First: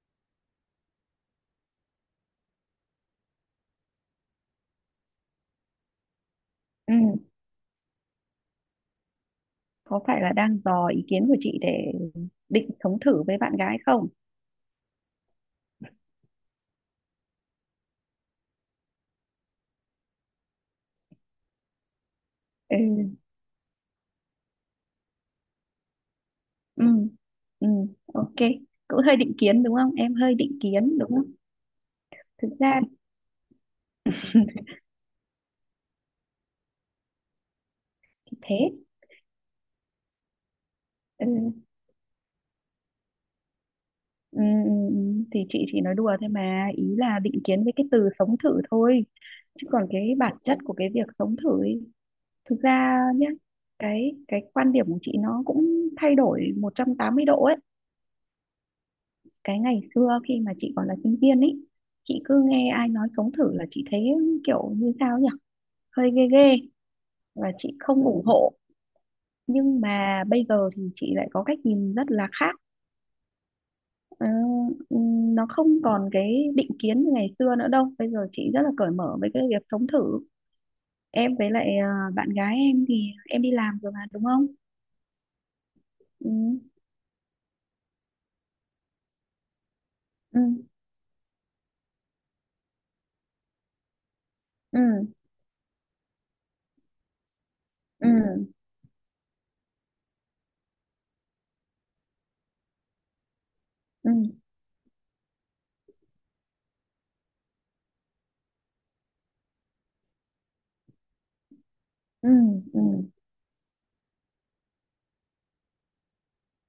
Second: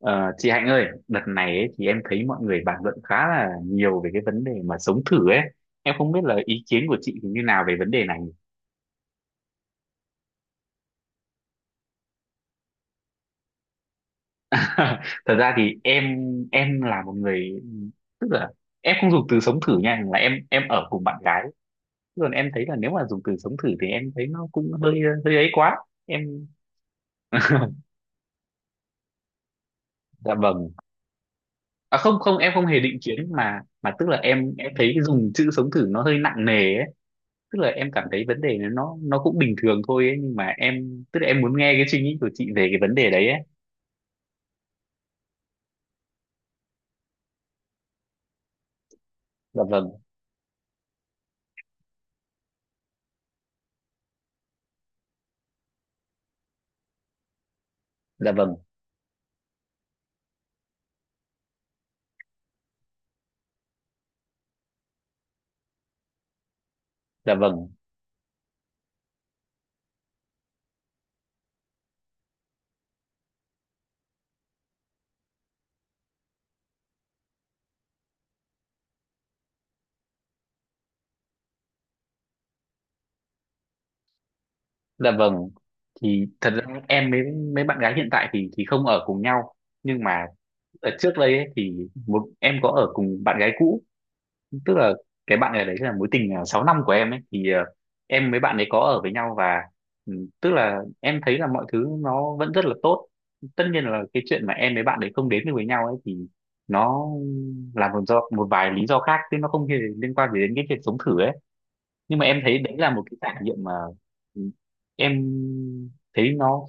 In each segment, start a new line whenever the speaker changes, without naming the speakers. Ờ, chị Hạnh ơi, đợt này ấy, thì em thấy mọi người bàn luận khá là nhiều về cái vấn đề mà sống thử ấy. Em không biết là ý kiến
Ừ,
của chị thì như nào về vấn đề này.
có phải là đang dò ý kiến của chị để định sống thử với bạn gái không?
Thật ra thì em là một người tức là em không dùng từ sống thử nha, là em ở cùng bạn gái. Còn em thấy là
Ừ,
nếu mà dùng từ sống thử thì em thấy nó cũng hơi hơi ấy quá. Em
ừ, ừ, ok. Cũng hơi định kiến đúng không? Em
dạ
hơi định
vâng.
kiến đúng không?
À, không không,
Thực
em không hề
ra
định kiến mà tức là em thấy cái dùng chữ sống thử nó hơi nặng nề ấy, tức là em cảm thấy
thì
vấn
thế.
đề nó cũng bình thường thôi ấy, nhưng mà em tức là em
Ừ,
muốn nghe cái suy nghĩ của chị về cái vấn đề đấy ấy.
ừ, thì chị chỉ nói đùa thôi mà. Ý là định kiến với cái từ sống thử thôi.
Dạ
Chứ còn
vâng,
cái bản chất của cái việc sống thử ấy, thực ra nhá, cái quan điểm của chị nó cũng thay đổi 180 độ ấy.
dạ vâng,
Cái ngày xưa khi mà chị còn là sinh viên ấy, chị cứ nghe ai nói sống thử là chị thấy kiểu như sao nhỉ, hơi ghê ghê
dạ
và
vâng,
chị không ủng hộ. Nhưng mà bây giờ thì chị lại có cách nhìn rất là khác. Ờ, nó không còn cái định kiến như ngày xưa nữa đâu, bây giờ chị rất là cởi mở với cái việc sống thử. Em với lại bạn gái em thì em đi làm rồi mà đúng không?
dạ vâng. Thì
Ừ
thật ra em với mấy bạn gái hiện tại thì không ở cùng nhau, nhưng mà
ừ
ở trước đây ấy, thì một em có ở cùng bạn gái cũ, tức
ừ
là cái bạn này đấy là mối tình 6 năm của em ấy thì
ừ
em với bạn ấy có ở với nhau, và ừ, tức là em thấy là mọi thứ nó vẫn rất là tốt. Tất nhiên là
ừ
cái chuyện mà em với bạn ấy không đến được với nhau ấy thì nó là một do một vài lý do khác, chứ nó không hề liên quan gì đến cái chuyện sống thử ấy. Nhưng mà
ừ
em thấy đấy
ừ
là một cái trải nghiệm mà em thấy nó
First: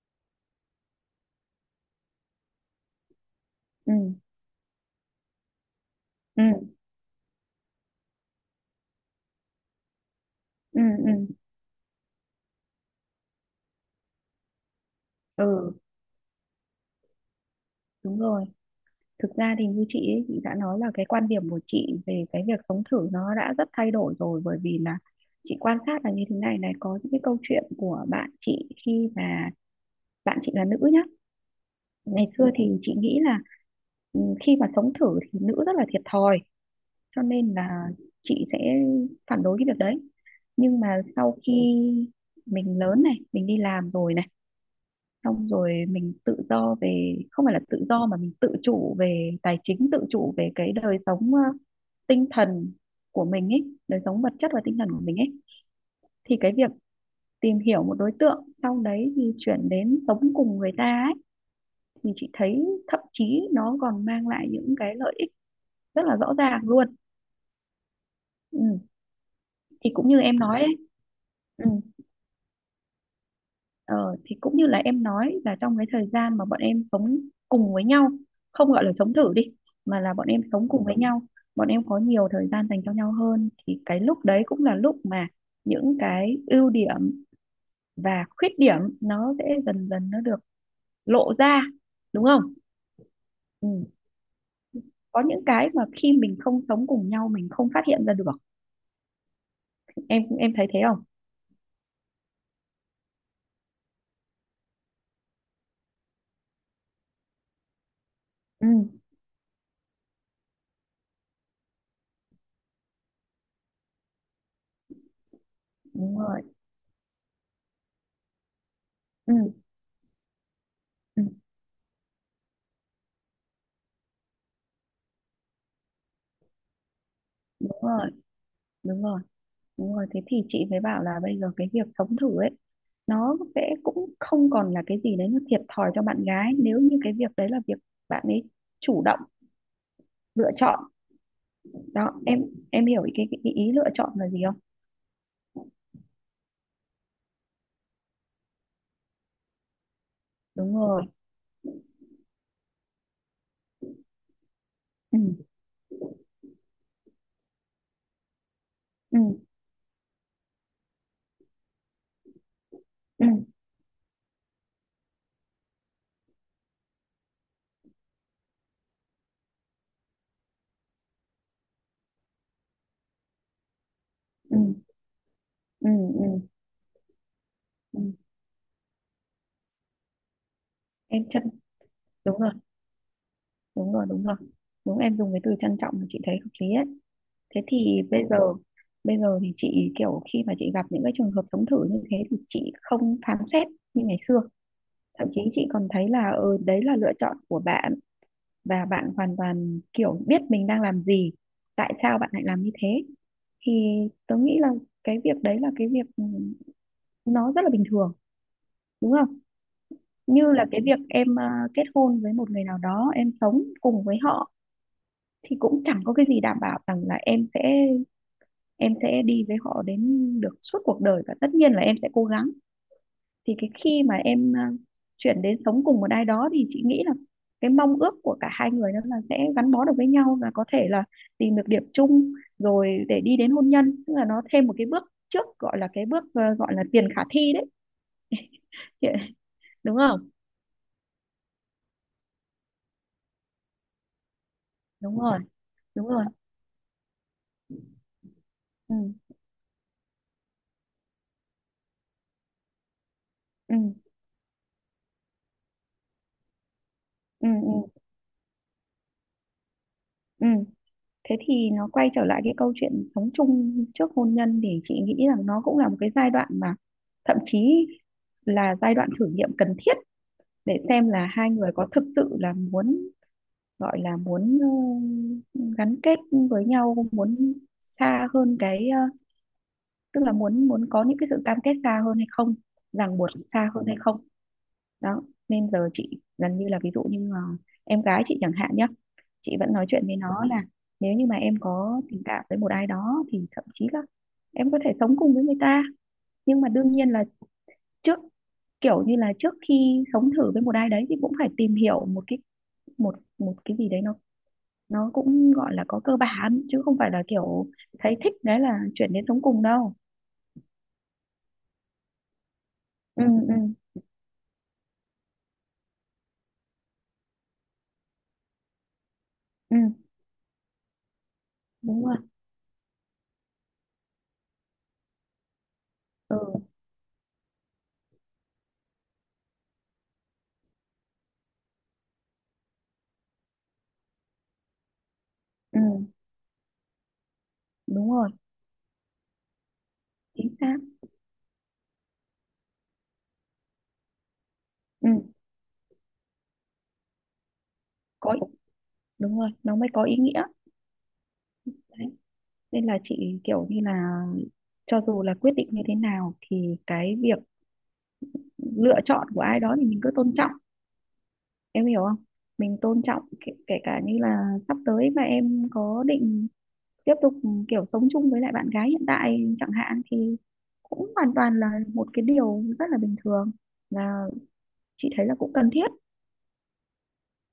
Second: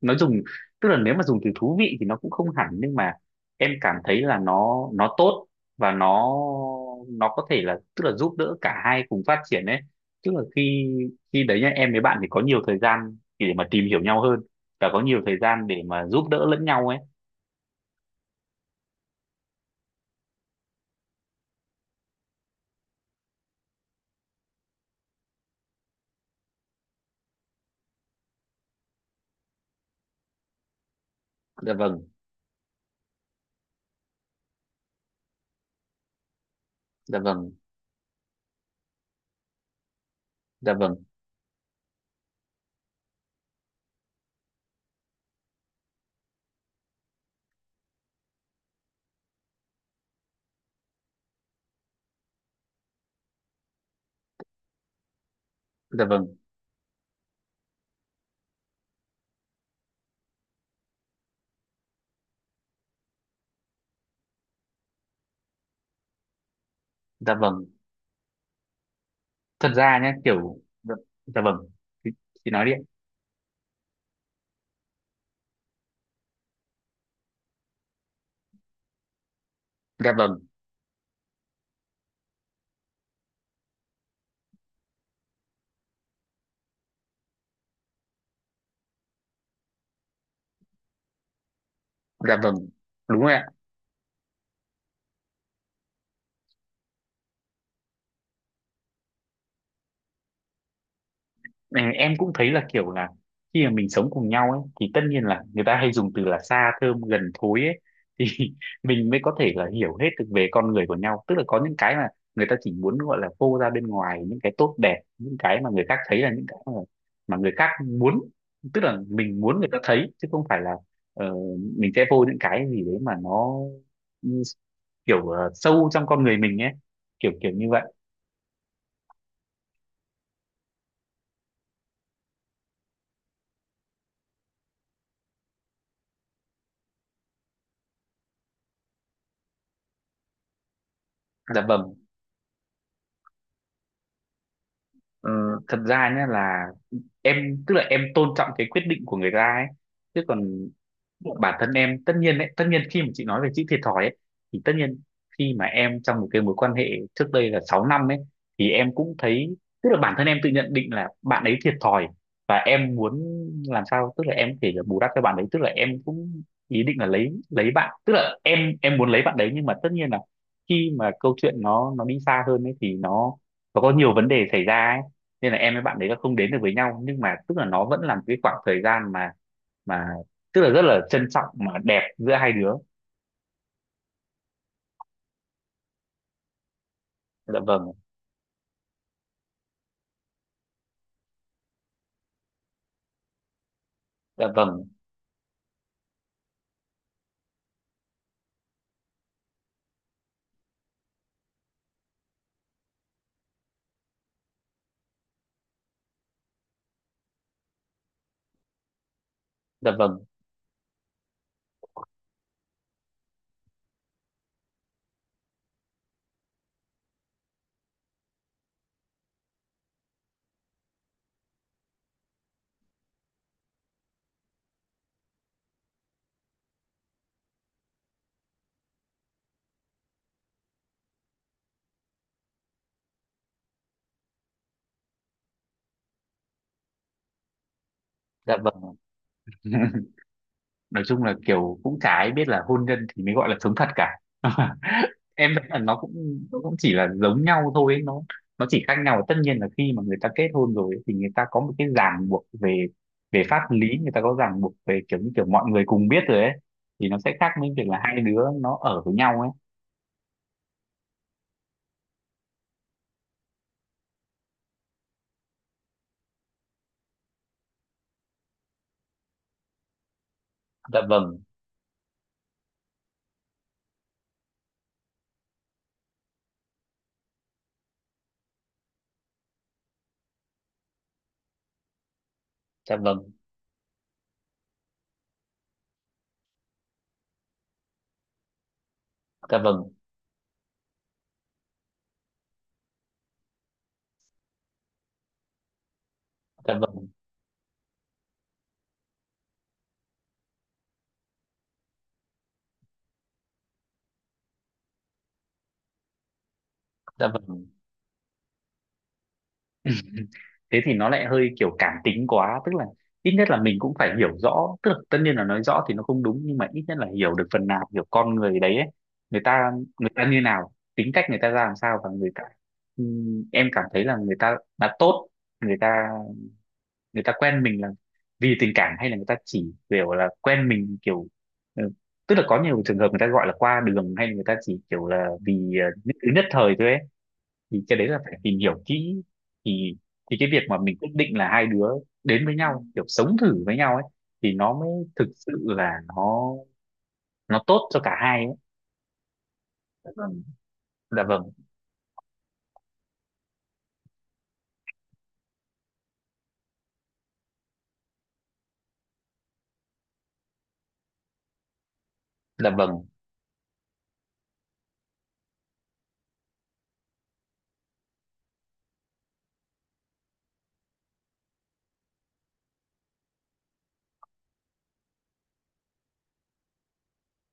nó dùng, tức là nếu mà dùng từ thú vị thì nó cũng không hẳn, nhưng mà em
ừ
cảm thấy là nó tốt, và nó
ừ
nó có thể là tức là giúp đỡ cả hai cùng phát triển ấy, tức là
ừ
khi
ừ ừ ừ,
khi đấy nhá, em với bạn thì có nhiều thời gian để mà tìm hiểu nhau hơn, và có nhiều thời gian
Ừ,
để mà giúp đỡ lẫn nhau ấy.
Đúng rồi, thực ra thì như chị ấy, chị đã nói là cái quan điểm của chị về cái việc sống thử nó đã rất thay đổi rồi, bởi vì là chị quan sát là như thế này này, có những cái câu chuyện của bạn chị khi mà bạn chị là nữ nhá.
Dạ vâng,
Ngày xưa thì chị nghĩ là ừ, khi mà sống thử thì nữ rất là thiệt thòi,
dạ
cho
vâng,
nên là chị sẽ phản đối cái việc đấy.
dạ
Nhưng mà
vâng,
sau khi mình lớn này, mình đi làm rồi này, xong rồi mình tự do về, không phải là tự do mà mình tự chủ về tài chính, tự chủ về cái đời sống tinh thần của mình ấy, đời sống vật chất và tinh thần của mình ấy,
dạ vâng,
thì cái việc tìm hiểu một đối tượng sau đấy thì chuyển đến sống cùng người ta ấy, thì chị thấy thậm chí nó còn mang lại những cái lợi ích rất là rõ ràng luôn.
dạ vâng.
Ừ.
Thật
Thì
ra
cũng
nhá,
như em
kiểu
nói ấy.
dạ, dạ vâng,
Ừ.
chị chị nói đi ạ.
Ờ, thì cũng như là em nói là trong cái thời gian mà bọn em sống cùng với nhau, không gọi là sống thử đi mà
Dạ
là bọn em
vâng.
sống cùng với nhau, bọn em có nhiều thời gian dành cho nhau hơn, thì cái lúc đấy cũng là lúc mà những cái ưu điểm và khuyết điểm nó sẽ dần dần nó được lộ ra, đúng
Dạ
không?
vâng, đúng rồi ạ.
Ừ. Có những cái mà khi mình không sống cùng nhau mình không phát hiện ra được, em thấy thế không?
Ừ, em cũng thấy là kiểu là khi mà mình sống cùng nhau ấy thì tất nhiên là người ta hay dùng từ là xa thơm gần thối ấy. Thì
Ừ
mình mới có thể là hiểu hết được về con người của nhau. Tức là có những cái mà người ta chỉ muốn gọi là phô ra bên ngoài những cái tốt đẹp, những cái mà người khác thấy
đúng
là
rồi.
những cái mà người khác muốn, tức là
ừ,
mình muốn người ta thấy, chứ không phải là
ừ
ờ, mình sẽ phô những cái gì đấy mà nó ừ, kiểu sâu trong con người mình ấy, kiểu kiểu như
Đúng
vậy.
rồi, đúng rồi. Đúng rồi, thế thì chị mới bảo là bây giờ cái việc sống thử ấy nó sẽ cũng không còn là cái gì đấy nó thiệt thòi cho bạn gái, nếu như cái việc đấy là việc bạn ấy chủ động lựa chọn.
Dạ vâng.
Đó em hiểu cái ý lựa chọn là gì không?
Ờ, Thật ra nhé là em, tức là em tôn trọng cái quyết định của người ta ấy, chứ còn
Đúng rồi.
bản thân em tất nhiên đấy, tất nhiên khi mà chị nói về chữ thiệt thòi ấy thì tất nhiên
ừ
khi mà em trong một cái mối quan hệ trước đây là 6 năm ấy, thì em cũng
ừ
thấy, tức là bản thân em tự nhận định là bạn ấy thiệt thòi, và em muốn
ừ
làm sao tức là em có thể là bù đắp cho bạn ấy, tức là em cũng ý định là lấy bạn, tức là em muốn lấy bạn đấy, nhưng mà tất nhiên là khi mà câu chuyện nó đi xa hơn ấy thì nó có nhiều vấn đề
ừ
xảy ra ấy, nên là em với
ừ
bạn đấy là
ừ,
không đến được với nhau, nhưng mà tức là nó vẫn
ừ.
là một cái khoảng thời gian mà tức là rất là
Em
trân
trân
trọng mà đẹp giữa
đúng
hai
rồi,
đứa.
đúng rồi đúng rồi. Đúng, em dùng cái từ trân trọng mà chị thấy hợp lý ấy.
Dạ
Thế
vâng,
thì bây giờ, bây giờ thì chị kiểu khi mà chị gặp những cái trường hợp sống thử như thế thì chị không phán xét như ngày xưa.
dạ vâng,
Thậm chí chị còn thấy là ừ, đấy là lựa chọn của bạn và bạn hoàn toàn kiểu biết mình đang làm gì, tại sao bạn lại làm như thế. Thì tớ nghĩ là cái việc đấy là cái việc ừ, nó rất là bình thường đúng không?
dạ vâng,
Như là cái việc em kết hôn với một người nào đó, em sống cùng với họ thì cũng chẳng có cái gì đảm bảo rằng là em sẽ, em sẽ đi với họ đến được suốt cuộc đời, và tất nhiên là em sẽ cố gắng. Thì cái khi mà em chuyển đến sống cùng một ai đó thì chị nghĩ là cái mong ước của cả hai người đó là sẽ gắn bó được với nhau và có thể là tìm được điểm chung, rồi để đi đến hôn nhân, tức là nó thêm một cái bước trước, gọi là cái bước gọi là tiền khả thi đấy.
dạ vâng.
Chị- đúng không?
Nói chung là kiểu cũng chả ai biết là hôn nhân thì mới gọi là sống thật cả.
Đúng rồi,
Em thấy là
đúng rồi.
nó cũng chỉ là giống nhau thôi ấy. nó chỉ khác
ừ
nhau tất nhiên là khi mà người ta kết hôn rồi ấy, thì người ta có một cái ràng buộc về về pháp
ừ
lý, người ta có ràng buộc về kiểu như kiểu mọi người cùng biết rồi ấy, thì nó sẽ
ừ
khác với
ừ
việc là hai đứa nó ở với nhau ấy.
ừ Thế thì nó quay trở lại cái câu chuyện sống chung trước hôn nhân, thì chị nghĩ rằng nó cũng là một cái giai đoạn mà thậm chí là giai đoạn thử nghiệm cần thiết, để
Dạ
xem là
vâng,
hai người có thực sự là muốn, gọi là muốn gắn kết với nhau, muốn xa hơn cái tức là muốn muốn có những cái sự cam kết xa hơn hay không,
dạ
ràng buộc
vâng,
xa hơn hay không. Đó, nên giờ chị gần như là ví dụ như em gái chị chẳng hạn nhé, chị
dạ
vẫn nói
vâng,
chuyện với nó là nếu như mà em có tình cảm với một ai đó thì thậm chí là em có thể sống cùng với người ta. Nhưng mà
dạ
đương
vâng,
nhiên là trước, kiểu như là trước khi sống thử với một ai đấy thì cũng phải tìm hiểu một cái, một một cái gì đấy nó cũng gọi là có cơ bản, chứ không phải là
dạ vâng.
kiểu thấy thích đấy là chuyển đến sống cùng đâu.
Thế thì nó lại hơi kiểu cảm tính quá, tức là
ừ
ít nhất
ừ
là mình cũng phải hiểu rõ, tức là tất nhiên là nói rõ thì nó không đúng, nhưng mà ít nhất là hiểu được phần nào, hiểu con người đấy ấy. người ta
ừ
người ta như nào, tính cách người ta ra làm sao,
Đúng
và
rồi.
người ta em cảm thấy là người ta là tốt, người ta
ừ
người ta quen mình là vì tình cảm, hay là người ta chỉ kiểu là quen mình kiểu ừ, tức là có nhiều trường hợp người ta gọi là qua đường, hay là người ta chỉ kiểu là vì
ừ
nhất thời thôi ấy, thì cái đấy
Đúng
là
rồi.
phải tìm hiểu kỹ, thì thì
Chính
cái việc
xác.
mà mình quyết định là hai đứa đến với nhau kiểu sống thử với nhau ấy, thì nó mới
Ừ
thực sự là nó tốt cho cả
có
hai ấy.
Đúng rồi, nó mới có
Dạ
ý
vâng.
nghĩa.
Dạ vâng,
Đấy, nên là chị kiểu như là cho dù là quyết định như thế nào thì cái việc lựa chọn của ai đó thì mình cứ tôn trọng, em hiểu không?
dạ
Mình tôn
vâng.
trọng kể, kể cả như là sắp tới mà em có định tiếp tục kiểu sống chung với lại bạn gái hiện tại chẳng hạn, thì cũng hoàn toàn là một cái điều rất là bình thường, và chị thấy là cũng cần thiết.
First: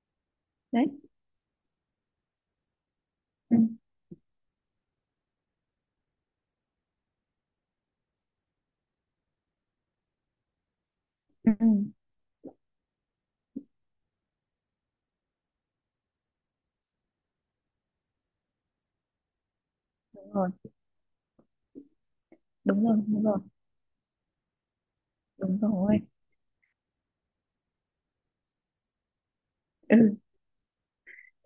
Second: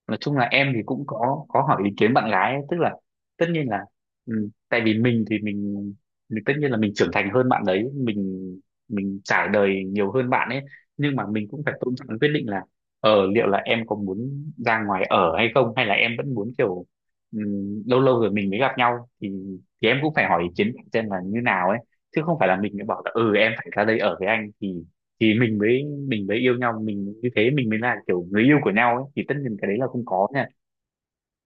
Nói chung là em thì
Đấy.
cũng có hỏi ý kiến bạn gái ấy, tức là tất
ừ,
nhiên là tại vì mình thì mình tất nhiên là mình trưởng thành hơn bạn đấy, mình trải đời nhiều hơn bạn ấy, nhưng mà mình
ừ,
cũng
ừ,
phải tôn trọng cái quyết định là liệu là em có muốn ra ngoài ở hay không, hay là em vẫn muốn kiểu ừ, lâu lâu rồi mình mới gặp nhau, thì em cũng phải
Đúng
hỏi ý
rồi,
kiến xem là như nào ấy, chứ không phải là mình mới
đúng rồi,
bảo là
đúng
ừ
rồi,
em phải ra đây ở với anh, thì thì mình
đúng
mới
rồi.
mình mới yêu nhau mình như thế mình mới là kiểu người yêu của nhau ấy, thì tất nhiên cái đấy là không
ừ,
có nha.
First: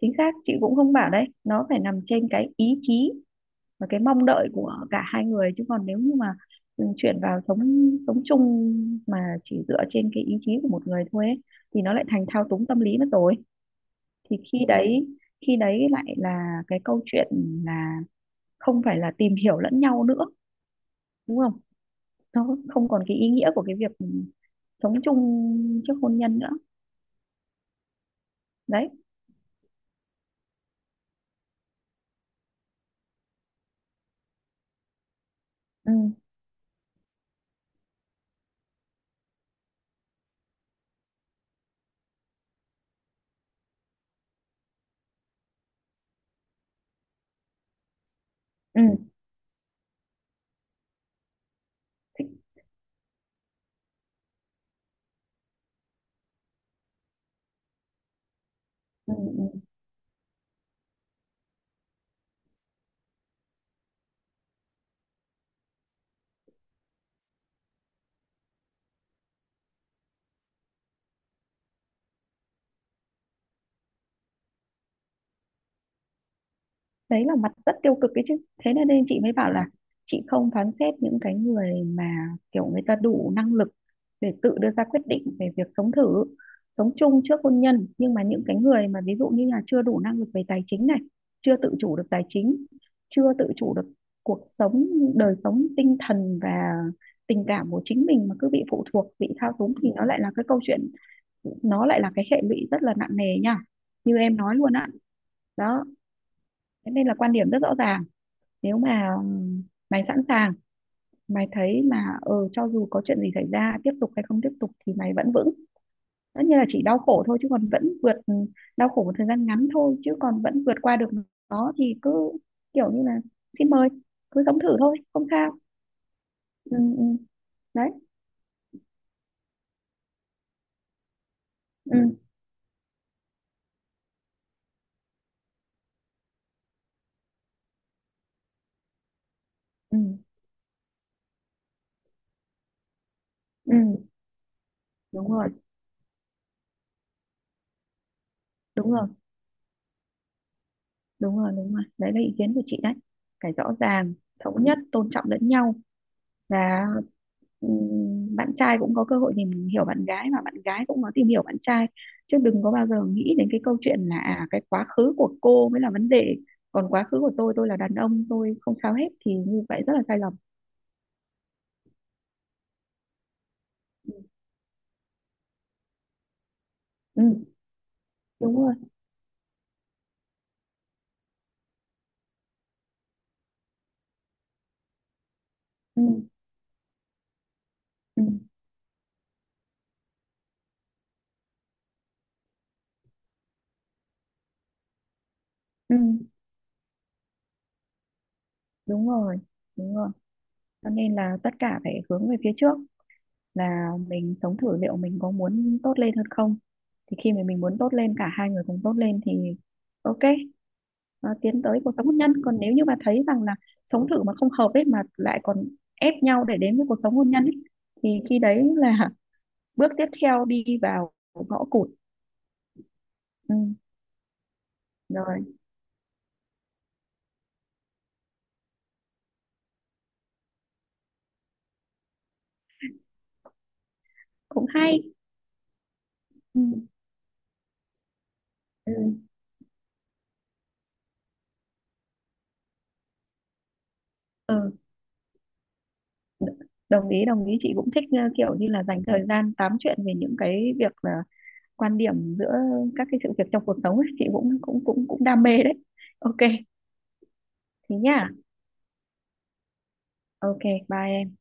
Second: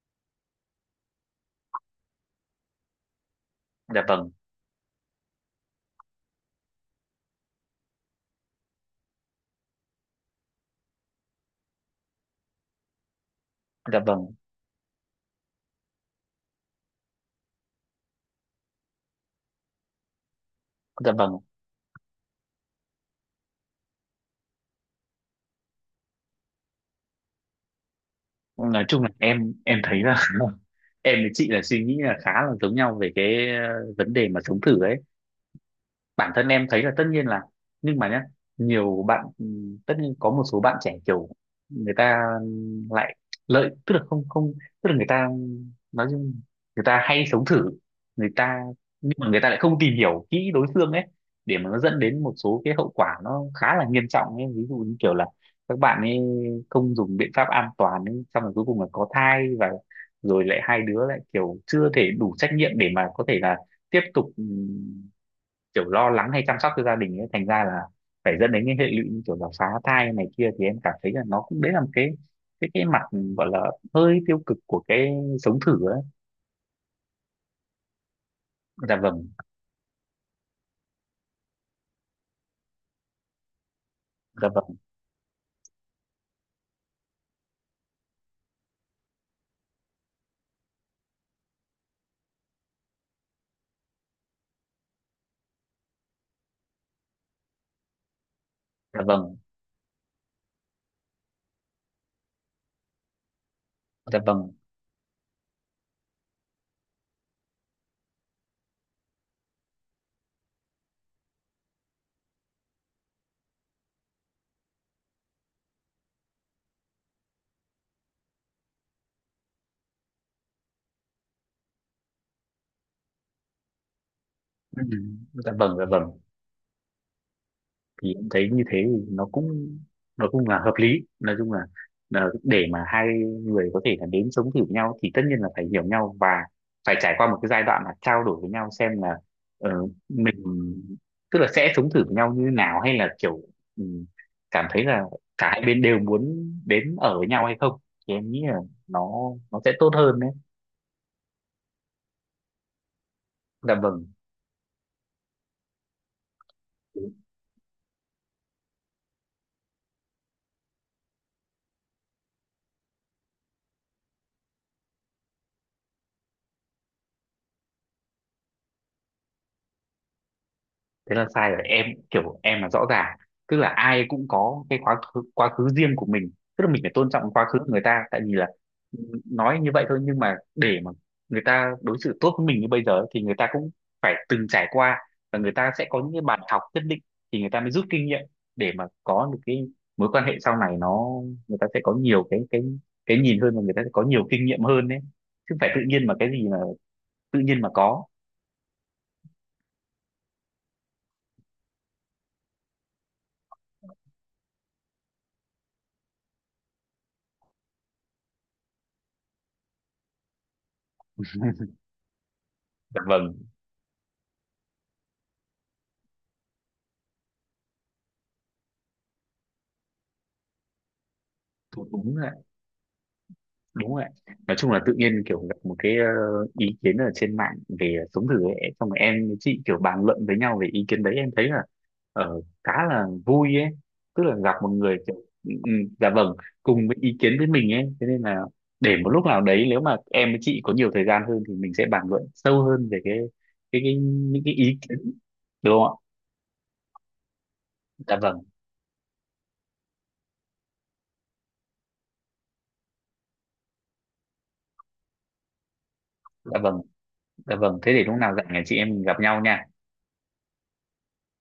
Chính xác, chị cũng không bảo, đấy nó phải nằm trên cái ý chí và cái
Dạ
mong
vâng,
đợi của cả hai người. Chứ còn nếu như mà chuyển vào sống sống chung mà chỉ dựa trên cái ý chí của một người thôi ấy, thì nó lại thành thao túng tâm lý mất rồi.
dạ vâng,
Thì khi đấy, khi đấy lại là cái câu chuyện là không phải là tìm hiểu lẫn nhau nữa,
dạ vâng.
đúng không? Nó không còn cái ý nghĩa của cái việc sống chung trước hôn nhân nữa.
Nói
Đấy.
chung là em thấy là em với chị là suy nghĩ là khá là giống nhau về cái vấn đề mà sống thử ấy.
ừ
Bản thân em thấy là tất nhiên là, nhưng mà nhá, nhiều bạn tất nhiên có một số bạn trẻ kiểu người ta lại lợi, tức là không không, tức là người ta, nói chung người ta hay sống thử, người ta
ừ
nhưng mà người ta lại không tìm hiểu kỹ đối phương ấy, để mà nó dẫn đến
Thích.
một số cái hậu quả nó khá là nghiêm trọng ấy, ví dụ như kiểu là các bạn ấy không dùng biện pháp an toàn ấy, xong rồi cuối cùng là có
ừ,
thai,
ừ.
và rồi lại hai đứa lại kiểu chưa thể đủ trách nhiệm để mà có thể là tiếp tục kiểu lo lắng hay chăm sóc cho gia đình ấy, thành ra là phải dẫn đến cái hệ lụy như kiểu là phá thai này kia, thì em cảm thấy là nó cũng đấy là một cái cái mặt gọi là hơi tiêu cực của cái sống thử ấy.
Đấy là mặt rất tiêu cực ấy chứ. Thế nên,
Dạ
nên chị
vâng,
mới bảo là chị không phán xét những cái người mà kiểu người ta đủ năng lực để
dạ
tự đưa
vâng,
ra quyết định về việc sống thử, sống chung trước hôn nhân. Nhưng mà những cái người mà ví dụ như là chưa đủ năng lực về tài chính này, chưa tự chủ được tài chính, chưa tự chủ được cuộc sống, đời sống tinh thần và tình cảm của chính mình mà cứ bị phụ
dạ
thuộc, bị
vâng,
thao túng, thì nó lại là cái câu chuyện, nó lại là cái hệ lụy rất là nặng nề nha, như
dạ
em
vâng,
nói luôn á. Đó. Thế nên là quan điểm rất rõ ràng, nếu mà mày sẵn sàng, mày thấy mà ờ cho dù có chuyện gì xảy ra tiếp tục hay không tiếp tục thì mày vẫn vững, tất nhiên là chỉ đau khổ thôi chứ còn vẫn vượt đau khổ một thời gian ngắn thôi chứ còn vẫn vượt qua được nó, thì cứ kiểu như là xin mời, cứ sống thử
ừ,
thôi không sao.
dạ vâng, dạ vâng.
ừ, ừ. Đấy.
Thì em thấy như thế thì nó cũng là hợp lý, nói chung
ừ,
là để mà hai người có thể là đến sống thử nhau thì tất nhiên là phải hiểu nhau, và phải trải qua một cái giai đoạn là trao đổi với nhau xem là ờ,
ừ,
mình tức là sẽ sống thử với nhau như nào, hay là kiểu ừ,
ừ.
cảm thấy là
Đúng
cả
rồi,
hai bên đều muốn đến ở với nhau hay không, thì em nghĩ là
đúng rồi,
nó nó sẽ tốt hơn đấy.
đúng rồi, đúng rồi, đấy là ý kiến của chị đấy. Phải rõ
Dạ vâng.
ràng, thống nhất, tôn trọng lẫn nhau, và bạn trai cũng có cơ hội tìm hiểu bạn gái và bạn gái cũng có tìm hiểu bạn trai. Chứ đừng có bao giờ nghĩ đến cái câu chuyện là à, cái quá khứ của cô mới là vấn đề, còn quá khứ của tôi là đàn ông tôi không sao hết, thì như vậy rất là sai lầm.
Thế là sai rồi em, kiểu em là rõ ràng, tức là ai
ừ,
cũng có cái quá khứ riêng của mình, tức là mình phải tôn
ừ,
trọng quá khứ của người ta, tại vì là
Đúng rồi.
ừ, nói như vậy thôi, nhưng mà để mà người ta đối xử tốt với mình như bây giờ thì người ta cũng phải từng trải qua, và người ta sẽ có
ừ,
những cái bài học nhất định thì người ta mới rút kinh nghiệm
ừ,
để mà có được cái mối quan hệ sau này nó, người ta sẽ có nhiều cái nhìn hơn, và người ta sẽ có nhiều kinh nghiệm hơn đấy, chứ không phải tự
ừ,
nhiên mà cái gì mà tự nhiên mà có.
Đúng rồi, đúng rồi. Cho nên là tất cả phải hướng về phía trước, là mình sống thử liệu mình có muốn tốt lên hơn không. Thì khi mà mình muốn tốt lên, cả hai người cùng tốt lên thì ok, tiến tới cuộc sống hôn nhân. Còn nếu như mà
Dạ
thấy
vâng,
rằng là sống thử mà không hợp ấy mà lại còn ép nhau để đến với cuộc sống hôn nhân ấy, thì khi đấy là bước tiếp theo đi vào ngõ cụt.
đúng ạ.
ừ,
Đúng rồi ạ. Nói chung là tự nhiên kiểu
Rồi,
gặp một cái ý kiến ở trên mạng về sống thử ấy, xong rồi em với chị kiểu bàn luận với nhau về ý kiến đấy, em thấy là khá là vui ấy, tức là gặp
cũng
một người
hay.
kiểu ừ, ừ, dạ vâng
ừ,
cùng với ý kiến với mình ấy, thế nên là để một lúc
ừ,
nào đấy nếu mà em với chị có nhiều thời gian hơn thì mình sẽ bàn luận sâu hơn về cái những cái
ừ.
ý kiến, đúng không ạ.
Đồng ý, đồng ý, chị cũng thích
Dạ vâng,
kiểu như là dành thời gian tám chuyện về những cái việc là quan điểm giữa các cái sự việc trong cuộc sống ấy. Chị cũng cũng cũng cũng đam mê đấy. Ok.
dạ vâng, dạ vâng, thế
Thế
để lúc
nhá.
nào rảnh là chị em mình gặp nhau nha
Ok. Bye em.